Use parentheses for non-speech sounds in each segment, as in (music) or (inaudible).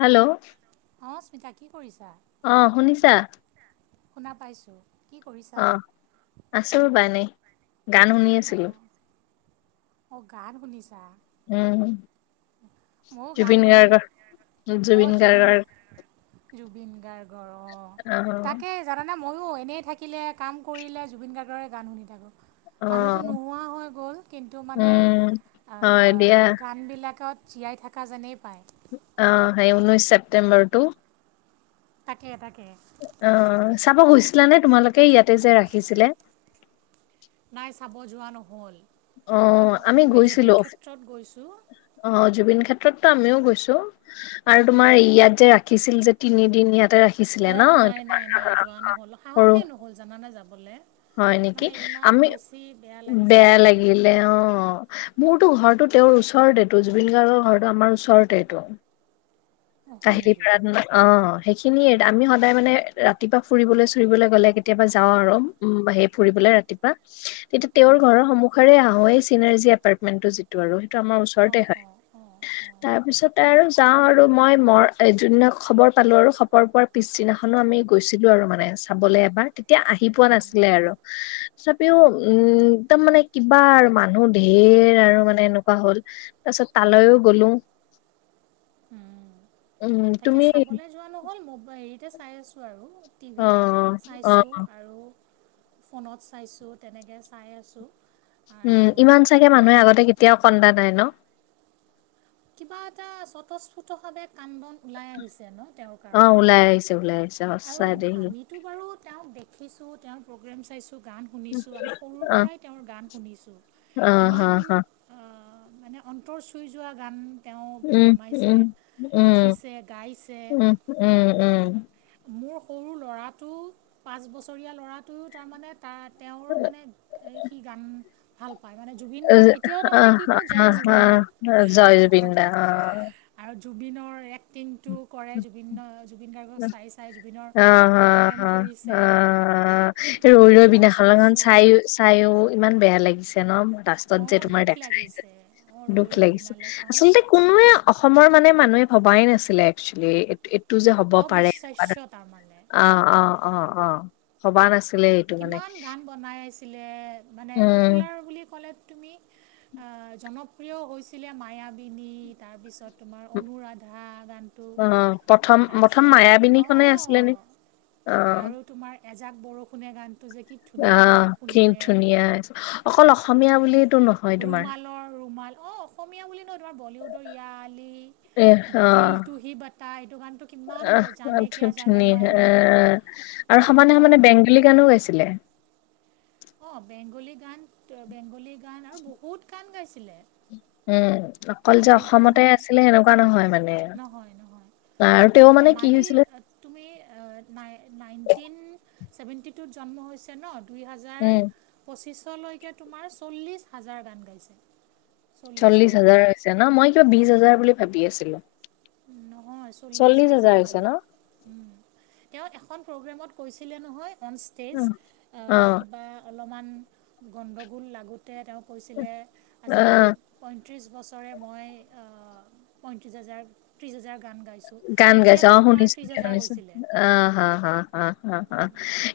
Hello অঁ স্মিতা কি কৰিছা অ শুনিছা শুনা পাইছো আহ আছো ৰ বা এনেই গান শুনি আছিলো অ গান শুনিছা উম জুবিন গাৰ্গ অ জুবিন জুবিন গাৰ্গৰ অ অ তাকে জান মইো এনেই থাকিলে কাম কৰিলে জুবিন গাৰ্গৰে গান শুনি থাকো অ মানু্হ তু নোহোৱা হৈ গল কিন্তু মানে উম আ হয় দিয়া গান বিলাক ত জীয়াই থকা যেনেই পায় অ সেই উঊনৈছ চেপটেম্বৰ টটো তাকে তাকে অ চাব গৈছিলানে তোমালোকে ইয়াতে যে ৰাখিছিলে নাই চাব যোৱা নহল অ আমি এনেই জুবিন গৈছিলো ক্ষেত্ৰত গৈছোঁ অ জুবিন খাট অ তাত টো আমিও গৈছো আৰু তোমাৰ ইয়াত যে ৰাখিছিল যে তিনিদিন ইয়াতে ৰাখি অ নাই নাই নাই যোৱা নহল সৰু সাহসে নহল জানানে যাবলৈ হয় নেকি মানে ইমান আমি বেছি বেয়া লাগিছে। বেয়া লাগিলে অ মোৰতো ঘৰটো তেওঁৰ ওচৰতেতটো জুবিন গাৰ্গৰ ঘৰটো আমাৰ ওচৰতেতটো অ' হয় কাহিলী নেকি? পৰাত টো অ সেইখিনিয়ে আমি সদায় মানে ৰাতিপুৱা ফুৰিবলৈ চুৰিবলৈ গ'লে কেতিয়াবা যাওঁ আৰু। উম সেই ফুৰিবলৈ ৰাতিপুৱা তেতিয়া, কিন্তু তেওঁৰ অঁ ঘৰৰ সন্মুখেৰে আহা হয় এই চিনাৰ্জী এপাৰ্টমেন্টটো যিটো আৰু। টো আমাৰ ওচৰতে অঁ হয়, অঁ অঁ অঁ তাৰপিছতে আৰু (unintelligible) আৰু মই মোৰ এই এয খবৰ পালোঁ আৰু খবৰ পোৱাৰ পিছদিনাখনো আমি গৈছিলো আৰু মানে। চাবলে এবাৰ, তেতিয়া আহি পোৱা নাছিল। আৰু তথাপিও উম, একদম মানে কিবা আৰু মানুহ ঢেৰ আৰু মানে এনেক হ'ল, তাৰপাছত তালৈও গ'লো। (inaudible) উম, উম তাকে তুমি চাবলে যোৱা নহ'ল মই হেৰিতে চাই আছোঁ আৰু। অ টিভিত, অ চাইছোঁ আৰু ফোনত চাইছোঁ তেনেকে চাই আছোঁ। উম, আৰু ইমান চাগে মানুহে আগতে কেতিয়াও কন্দা নাই ন'। কিবা এটা স্বতঃস্ফূতভাৱে কান্দোন ওলাই আহিছে ন' তেওঁৰ অ কাৰণে? ওলাই আহিছে ওলাই আহিছে আৰু, সঁচা দেই আমিতো বাৰু তেওঁক দেখিছো তেওঁৰ প্ৰগ্ৰেম চাইছোঁ গান শুনিছোঁ আমি সৰুৰ অ পৰাই তেওঁৰ গান শুনিছোঁ, অ হ ইমান হ আহ মানে অন্তৰ চুই যোৱা গান। উম, বনাইছে উম, উম, লিখিছে গাইছে উম, উম, উম, মোৰ সৰু ল'ৰাটো, পাঁচ বছৰীয়া ল'ৰাটো তাৰমানে তা তেওঁৰ মানে সি গান, ভাল পায় মানে জুবিন গাৰ্গ এতিয়াও তাৰমানে কি কয় জয় জুবিন দা (unintelligible) জয় জুবিন দা। আৰু জুবিনৰ এক্টিংটো কৰে জুবিন দাৰ জুবিন গাৰ্গৰ। অ', অ, অ, অ, কৰিছে এহ ৰৈ এই ৰৈ ডান্সৰ বিনানেখন চাই শ্ব' চাই অ, ইমান বেয়া লগি চেন মই লাষ্টত যে অঁ তোমাৰ দুখ দেখা যে লাগিছে অঁ ৰৈ দুখ ৰৈ লাগিছে বিনালেখন আচলতে কোনোৱে অস অসমৰ মানে মানুহে ভবাই নাছিলে একচলি এই এইটো যে হ'ব পাৰে এনেকুৱা অবিশ্বাস্য তাৰমানে (unintelligible) অ অ অ অ ভবা নাছ কিমান গান বনাই আছিলে মানে উম পপুলাৰ বুলি ক'লে তুমি জনপ্ৰিয় হৈছিলে মায়াবিনী তাৰপিছত তোমাৰ অনুৰাধা গানটো অ প্ৰথম প্ৰথম তাৰপিছত মায়াবিনী খনে আছিলে অঁ নে অ আৰু তোমাৰ এজাক বৰষ অ কি ধুনীয়া অকল অসমীয়া বুলি ৰুমালৰ ৰুমাল অ অসমীয়া বুলি নহয় তোমাৰ বলিউডৰ ইয়া এ আলি আহ দিলটো সি বতা এইটো গানটো কিমান আহ জানে কিয় ধু- জানে ধুনীয়া মন এ আৰু সেইটো সমানে গান সমানে বেংগলী গানো গাইছিলে অ বেংগলী গান বেংগলী গান আৰু বহুত গান গাইছিলে উম অকল যে বহুত গানে অসমতে গায় আছিলে সেনেকুৱা নহয় মানে নহয় নহয় আৰু তেওঁ মানে কি ধেমালি হৈছিলে তুমি নাই নাইনটিন ছেভেণ্টি টুত জন্ম হৈছে ন দুই হাজাৰ উম পঁচিছলৈকে তোমাৰ চল্লিছ হাজাৰ গান গাইছে চল্লিশ হাজাৰ হৈছে ন মই কিবা বিশ হাজাৰ বুলি ভাবি আছিলো নহয় চল্লিশ হাজাৰ গান গায় উম তেওঁ এখন প্ৰগ্ৰেমত কৈছিলে নহয় অন ষ্টেজ উম, অ কিবা অলপমান গণ্ডগোল লাগোত তে তেওঁ কৈছিলে অ আজি প ত্ৰিছ বছৰে মই পয়ত্ৰিছি হাজাৰ ত্ৰিশ হাজাৰ গান গাইছোঁ গান গাইছে তেতিয়াতে অ তোমাৰ শুনিছ ত্ৰিছ হাজাৰ শুনিছ হৈছিলে অ হা হা হা হা হা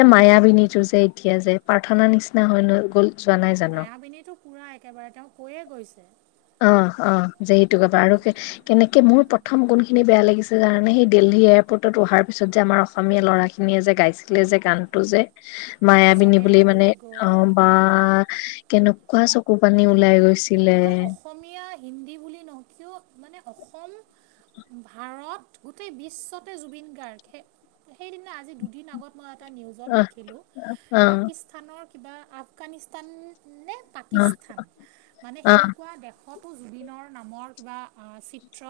এ মায়াবিনি যে এতিয়া যে প্ৰাৰ্থনা নিচিনা হয় ন গ'ল যোৱা নাই জানো মায়াবিনীতো পুৰা একেবাৰে তেওঁ কৈয়ে গৈছে অ' অ' এইটো গাবা আৰু কেনেকে মোৰ প্ৰথম কোনখিনি বেয়া লাগিছে জানানে সেই দ এয়াৰপৰ্টত অহাৰ পিছত যে আমাৰ অসমীয়া ল'ৰা খিনিয়ে যে গাইছিলে যে গানতটো যে মায়াবিনী চবে বুলি মানে দৌৰি গৈ অ' বা অঁ কেনেকুৱা চকু পানী ওলাই গৈ। ছিলে। অকল অসমীয়া হিন্দী বুলি নহও কিয় মানে অসম ভাৰত গোটেই বিশ্বতে জুবিন গাৰ্গে। সেইদিনা আজি দুদিন আগত মই এটা নিউজত অ', দেখিলোঁ অ', পাকিস্তানৰ কিবা আফগানিস্তান নে অ', পাকিস্তান মানে অ', সেনেকুৱােশ জুবিনৰ নামৰ কিবা চিত্ৰ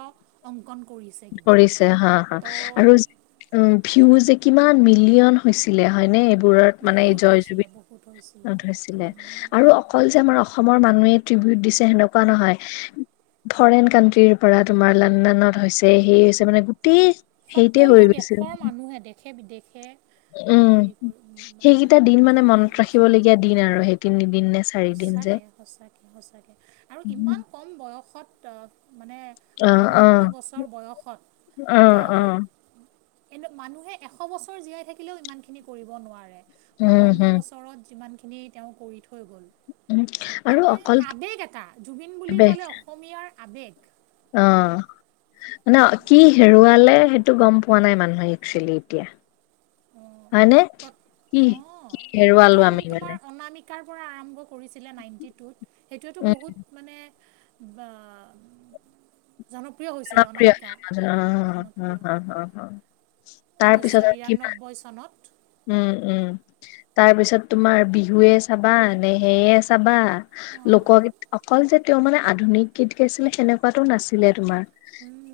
অংকন কৰিছে কিবা ধছে হা হা তো আৰু উ ভিউ যে (inaudible) কিমান মিলিয়ন হৈছিলে হয়নে এই গোৰত মানে বহুত জয় জৱ হৈছিলে বহুত হৈছিলে ধৰিছিলে আৰু অকল যে আমাৰ (inaudible) অসমৰ মানুহে ত্ৰিবিউট দিছে সেনেকুৱা নহয় ফৰেইন কাণ্ট্ৰিৰ পৰা তোমাৰ লণ্ডনত হৈছে সেই হৈছে মানে গোটেই সেইতে হৈ সকলো গৈছিল দেশৰ মানুহে দেশে বিদেশে উম, হেৰি কৰি সেইকেইটা দিন মানে দুখ মনত ৰাখিবলগীয়া দিন আৰু সেই তিনদিন। সচাকে- সচাকে সচাকে আৰু ইমান কম বয়সত অ' মানে অ অ বাৱন্ন বছৰ বয়সত অ তেওঁ অ কিন্তু মানুহে এশ বছৰ জীয়াই থাকিলেও ইমান খিনি কৰিব নোৱাৰে। উম বাৱন্ন হম বছৰত যিমান খিনি তেওঁ কৰি থৈ গ'ল। উম আৰু মানে অকল আবেগ এটা জুবিন বুলি কলে পৰিৱেশ, অসমীয়াৰ আবেগ। অ' মানে কি হেৰুৱালে সেইটো গম পোৱা নাই মানুহে একচুৱেলি এতিয়া। অঁ হয়নে, প্ৰ কি কি হেৰুৱালো আমি মানে। শিকাৰ পৰা আৰম্ভ কৰিছিলে নাইনটি টুত সেইটোৱেতো উম বহুত মানে বা জনপ্ৰিয় হৈছিলে অনামিকা জনপ্ৰিয় (unintelligible) তাৰ পিছত ঊনৈছশ আৰু কিমান বিৰান্নব্বৈ চনত। উম উম, তাৰ পিছত তোমাৰ বিহুৱে চাবা নে সেয়ে চাবা। লোকগীত অকল যে তেওঁ মানে আধুনিক গীত গাইছিলে সেনেকুৱাটো নাছিলে তোমাৰ।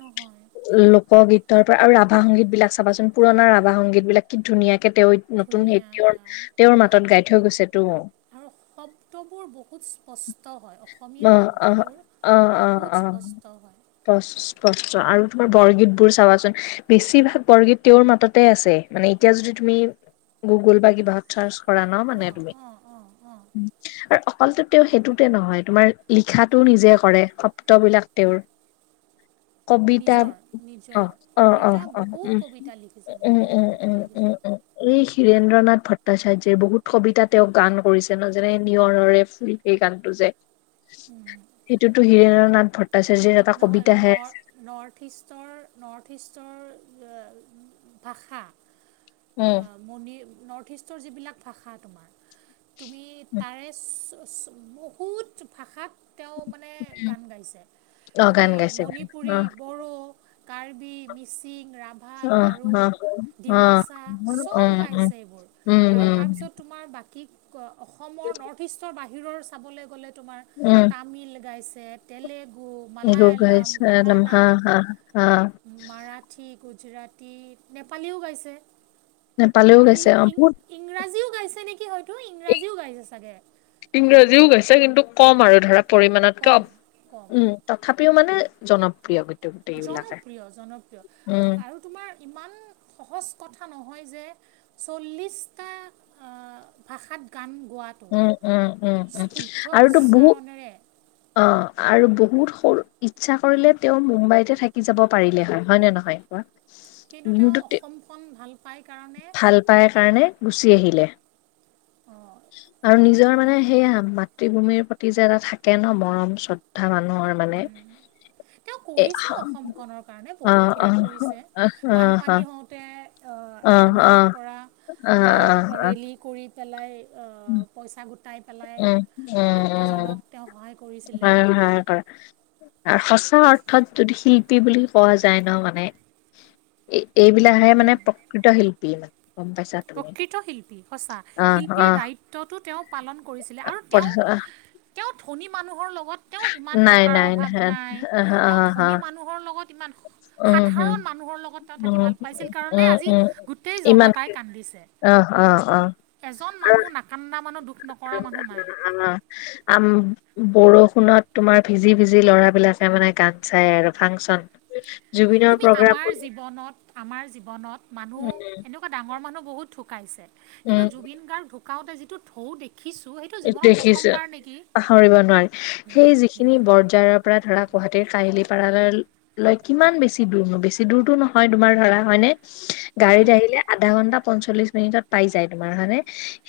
নহয় তাৰ পৰা আৰু ৰাভা সংগীত বিলাক চাবচোন পুৰণা ৰাভা সংগীত বিলাক কি ধুনীয়া তেওঁ নতুন সেই ধুনীয়া তেওঁৰ গায় তেওঁৰ মাতত গাই থৈ গৈছে তো। আৰু শব্দবোৰ বহুত স্পষ্ট হয় অসমীয়া অ শব্দবোৰ অ অ বহুত অ স্পষ্ট। ষ্ট হয়। স্পষ্ট আৰু তোমাৰ বৰগীত বোৰ চাবাচোন বেছিভাগ বৰগীত তেওঁৰ মাততে আছে মানে এতিয়া যদি তুমি গুগল বা কিবাহত চাৰ্চ কৰা ন মানে অঁ তুমি। অঁ অঁ অঁ আৰু অকলটো তেওঁ সেইটোতে নহয় তোমাৰ লিখাটোও নিজে কৰে শব্দবিলাক তেওঁৰ কবিতা নিজৰ, অ নিজৰ অ অ কবিতা অ বহুত উম কবিতা লিখিছে উম বহুত উম কবিতা উম উম লিখিছে। এই হিৰেন ৰেন্দ্ৰনাথ ভট্টাচাৰ্যৰ বহুত কবিতা তেওঁ গান কৰিছে ন যেনে নিয়ৰৰে ফুল সেই গানটো যে। সেইটোতো হীৰেন্দ্ৰ নাথ ভট্টাচাৰ্যৰ এটা নহয় কবিতাহে নৰ নৰ্থ ইষ্টৰ নৰ্থ ইষ্টৰ ভাষা উম মণি নৰ্থ ইষ্টৰ যিবিলাক ভাষা তোমাৰ তুমি তাৰে বহুত ভাষাত তেওঁ মানে উম গান গাইছে অ তুমি গান গাইছে গ অ মণিপুৰী বড়ো কাৰ্বি মিচিং ৰাভা অ গাৰু অ অ ডিমাচা উম চব উম গাইছে এইবোৰ উম আৰু উম তাৰপিছত তোমাৰ বাকী অসমৰ নৰ্থ ইষ্টৰ বাহিৰৰ চাবলৈ গ'লে তোমাৰ তামিল গাইছে তেলেগু ৰ মালায়ালাম গাইল কানাডা হা হা হা মাৰাঠী গুজৰাটী নেপালীও গাইছে নেপালীও গাইছে অ বহুত পাইছে নেকি হয় ইংৰাজীও গাইছে কিন্তু কম আৰু ধৰা পৰিমণতকে অ কম কম উম তথাপিও মানে জনপ্ৰিয় গ জনপ্ৰিয় জনপ্ৰিয় উম, আৰু তোমাৰ ইমান সহজ কথা নহয় যে চল্লিছটা ভাষাত গান গোৱাটো উম উম উম উম শুদ্ধ আৰুতো বহু উচ্চাৰণেৰে অ আৰু বু বহুত সৰু ইচ্ছা কৰিলে তেওঁ মুম্বাইতে থাকি যাব পাৰিলে হয় হয় নে নহয় কোৱা কিন্তু তেওঁ অসমখন ভাল পাই কাৰণে ভাল পাই কাৰণে গুচি আহিলে অঁ আৰু সেইটো নিজৰ মানে কাৰণে সেয়া মাতৃভূমিৰ প্ৰতি যে এটা থাকে ন মৰম শ্ৰদ্ধা মান মানুহৰ মানে তেওঁ এ কৰিছেও অ', অসমখনৰ কাৰণে বহুত অ', খিনি অ', কৰিছে অ', অ', বানপানী হওঁতে আহ অ', মানুহৰ অ', পৰা তেওঁ অ', ৰেলী কৰি পেলাই আহ পইচা গোট উম, উম, উম, তেওঁ সহায় কৰিছিলে হয় হয় কৰা। আহ সঁচা অৰ্থত যদি শিল্পী বুলি কোৱা যায় ন' মানে এ-এইবিলাকহে মানে প্ৰকৃত শিল্পী মানে। গম পাইছা তুমি প্ৰকৃত শিল্পী সঁচা অ অ শিল্পীৰ দায়িত্বটো তেওঁ পালন কৰিছিলে আৰু তেওঁ, তেওঁ ধনী মানুহৰলগত লগত তেওঁ ইমান নাই টকাৰ নাই ন অভাৱ নাই, তেওঁ ধনী মানুহৰ লগত ইমান উম হম সাধাৰণ মানুহৰ লগত তেওঁ থাকি উম ভাল পাইছিল কাৰণে উম আজি, উম গোটেই ইমান জনতাই কান্দিছে, আহ অ অ এজন মানুহ নাকান্দা মানৰ দুখ নকৰা মানুহ নাই (unintelligible) বৰষুণত তোমাৰ ভিজি ভিজি ল'ৰাবিলাকে মানে গান চাই আৰু ফাংচন। জুবিনৰ তুমি প্ৰ'গ্ৰাম আমাৰ বুলি। জীৱনত আমাৰ জীৱনত মানুহ, এনেকুৱা ডাঙৰ মানুহ বহুত ঢুকাইছে, কিন্তু উম জুবিন গাৰ্গ ঢু গাঁউতে যিটো ঢৌ দেখ দেখিছোঁ, পাহৰিব নোৱাৰি সেই যিখিনি বৰজাৰৰ পৰা ধৰা গুৱাহাটী তে কাহিলীপাৰালে লৈ কিমান বেছি দূৰনো বেছি দূৰতো নহয়, তোমাৰ ধৰা হয়নে? গাড়ীত আহিলে আধা ঘন্টা পঞ্চল্লিশ মিনিটত পাই যায়, তোমাৰ হয়নে?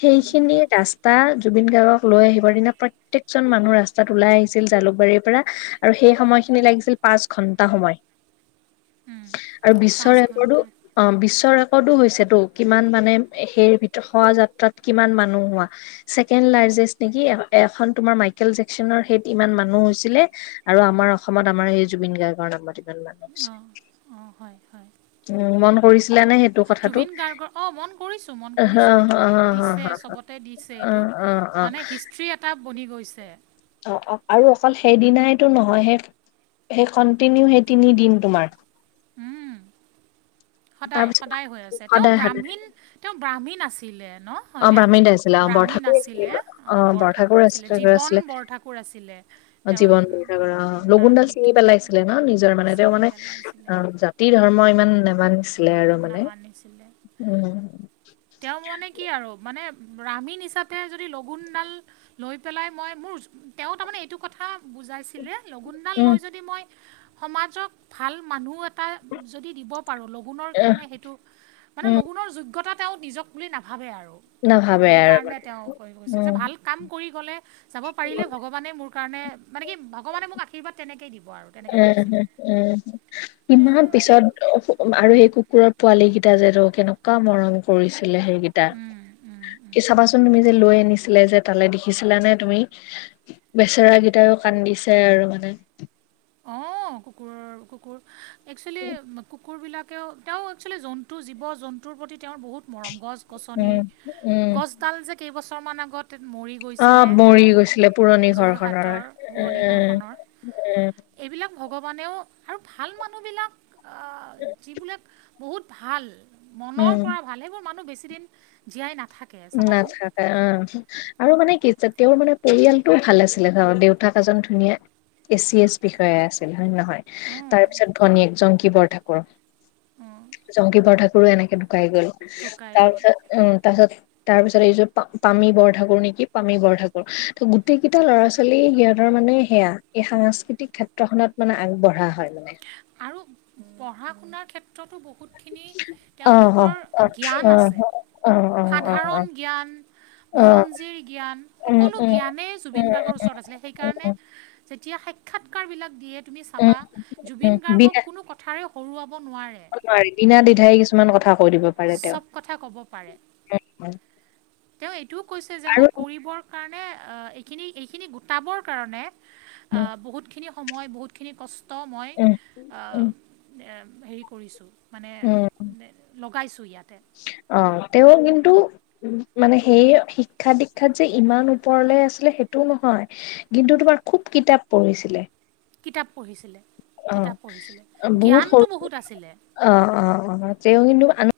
সেইখিনি ৰাস্তা জুবিন গাৰ্গক লৈ আহিবৰ দিনা প্ৰত্যেকজন মানুহ ৰাস্তাত ওলাই আহিছিল জালুকবাৰীৰ পৰা, আৰু সেই সময় খিনি লাগিছিল পাঁচ ঘন্টা সময়। আৰু পাঁচ বিশ্বৰত্নটো ঘণ্টা অ, বিশ্বৰত নটো হৈছেতো কিমান মানে সেইৰ ভিতৰত সভা যাত্ৰাটোত কিমান মানুহ হোৱা। ছেকেণ্ড ল নেকি এখন তোমাৰ মাইকেল জেকচনৰ হেত ইমান মানুহ হৈছিলে আৰু আমাৰ অসমতমাৰ সেই জুবিন গাৰ্গকৰ নাম পাতিব অঁ অঁ হয় হয় উম মন কৰিছে জুবিন গাৰ্গৰ অ মন কৰিছো মন অ হ কৰিছো এইটো অ হ দিছে হ চবতে দিছে অ এইটো অ মানে হিষ্ট্ৰ্ৰী এটা বনি গৈছে। অ-অ আৰু অকল সেইদিনাইটো নহয়হে সেই কন্টিনিউ সেই তিনি দিন তোমাৰ সদায় তাৰপিছত সদায় হৈ আছে তেওঁ সদায় সদায় ব্ৰাহ্মীণ তেওঁ ব্ৰাহ্মীণ আছিলে। ন অ, হয়নে ব্ৰাহ্মিণ আছিলে। অ, ব্ৰাহ্মীণ বৰঠাকুৰ আছিলে আছিল। অ, অঁ, বৰঠাকুৰ আছিলে আ জীৱন আছিলে। বৰঠাকুৰ আছিলে তেওঁৰ জীৱন লগুনডাল চিঙি নামটো পেলাইছিলে ন নিজৰ মানে তেওঁ ছিঙি মানে পেলাইছিলে জ ধৰ্ম ইমান নামানিছিলে আৰু মানে নামানিছিলে উ তেওঁ মানে কি আৰু মানে ৰামীণ হিচাপে যদি লগুণডাল লৈ পেলাই মই মোৰ তেওঁ তাৰমানে এইটো কথা বুজাইছিলে লগুণডাল উম লৈ যদি মই সমাজক ভাল মানুহ এটা য দ পাৰো মানে আহ সেইটো মানে উম লগুণ যোগ্যতা তেওঁ নিজক বুলি নাভাবে আৰু নাভাবে আৰু সেইকাৰণে মানে তেওঁ কৈ গৈছে যে উম ভাল কাম কৰি গ'লে, যাব পাৰিলে উম ভগৱানে মোৰ কাৰণে মানে কি ভগৱানে মোক আশীৰ্বাদ তেনেকে দিব। আৰু তেনেকৈ উম, উম, ভাবিছিলে উম ই মান তেওঁৰ পিছত আৰু সেই কুকুৰৰ পোৱালীকেইটা যিহেতু কেনেকুৱা মৰম কৰিছিলে সেইকেইটা। উম, উম, উম, কি উম। চাবাচোন তুমি যে লৈ আনিছিলে যে তালে। দেখিছিলা নে তুমি বেচৰাগিটাৰ? কান্দিছে আৰু মানে অ', কুকুৰৰ-কুকুৰ একচুৱেলি কুকুৰবিলাক তেওঁ একচুৱেলি জন্তু, জীৱ-জন্তুৰ প্ৰতি তেওঁৰ বহুত মৰম গছ-গছনি, উম উম গছডাল যে কেইবছৰমান আগত মৰি গৈছিলে অ', মৰি তেওঁ গৈছিলে পুৰণি ঘৰখনৰ যোৰহাটৰ পুৰণি ঘৰখনৰ এ উম এইবিলাক ভগৱানেও আৰু ভাল মানুহবিলাক যিবিলাক বহুত ভাল মনৰ উম পৰা ভালেবোৰ মানুহ বেছি দিন জীয়াই না নাথাকে অ'। আৰু মানে কি তেওঁৰ মানে পৰিয়ালটো ভাল আছিলে। ধৰ দেউতাক এজন ধুনীয়া এ চি এছ বিষয়া আছিল হয় নে নহয়? উম, তাৰপিছত ভনীয়েক জংকী বৰঠাকুৰ। উম, জংকী বৰঠাকুৰো এনেকে ঢুকাই গ'ল। ঢুকাই তাৰ গ'ল পিছত উম, তাৰ পিছত তাৰ পিছত এইযোৰ পা পামী বৰঠাকুৰ নেকি পামী বৰঠাকুৰ। তো গোটেই কেইটা ল'ৰা-ছোৱালী সিহঁতৰ মানে সেয়া এই সাংস্কৃতিক ক্ষেত্ৰখনত মানে আগবঢ়া হয়। মানে। আৰু পঢ়া-শুনাৰ ক্ষেত্ৰতো বহু বহুতখিনি অ' অ' তেওঁলোকৰ অ' জ্ঞান অ' আছে। অ' অ' অ' অ সাধাৰণ জ্ঞান অ বুৰঞ্জীৰ জ্ঞান উম সকলো উম জ্ঞানেই জুবিন উম গাৰ্গৰ ওচৰত আছিলে। সেইকাৰণে উম যেতিয়া সা সাক্ষাৎকাৰবিলাক দিয়ে তুমি উম চাবা। জুবিন উম, গাৰ্গক বিনা কোনো কথাৰে হৰুৱাব নোৱাৰে বিনাদিধাই কিছুমান কথা ক চব কথা ক'ব পাৰে। তেওঁ এইটোও কৈছে যে আৰু মই কৰিবৰ কাৰণে এইখিনি এইখিনি গোটাবৰ কাৰণে উম বহুতখিনি সময় বহুতখিনি কচ ষ্ট মই উম উম হেৰি কৰিছোঁ। মানে উম লগাইছোঁ ইয়াতে অ তেওঁ কিন্তু মানে সেই শিক্ষা-দীক্ষাত যে ইমান ওপৰলে আছিলে সেইটোও নহয় হয়। কিন্তু তোমাৰ খুব কিতাপ পঢ়িছিলে। কিতাপ পঢ়িছিলে। অ', কিতাপ পঢ়িছিলে বহুত জ্ঞানটো সৰু। বহুত আছিলে অ', অ', অ', তেওঁ কিন্তু আন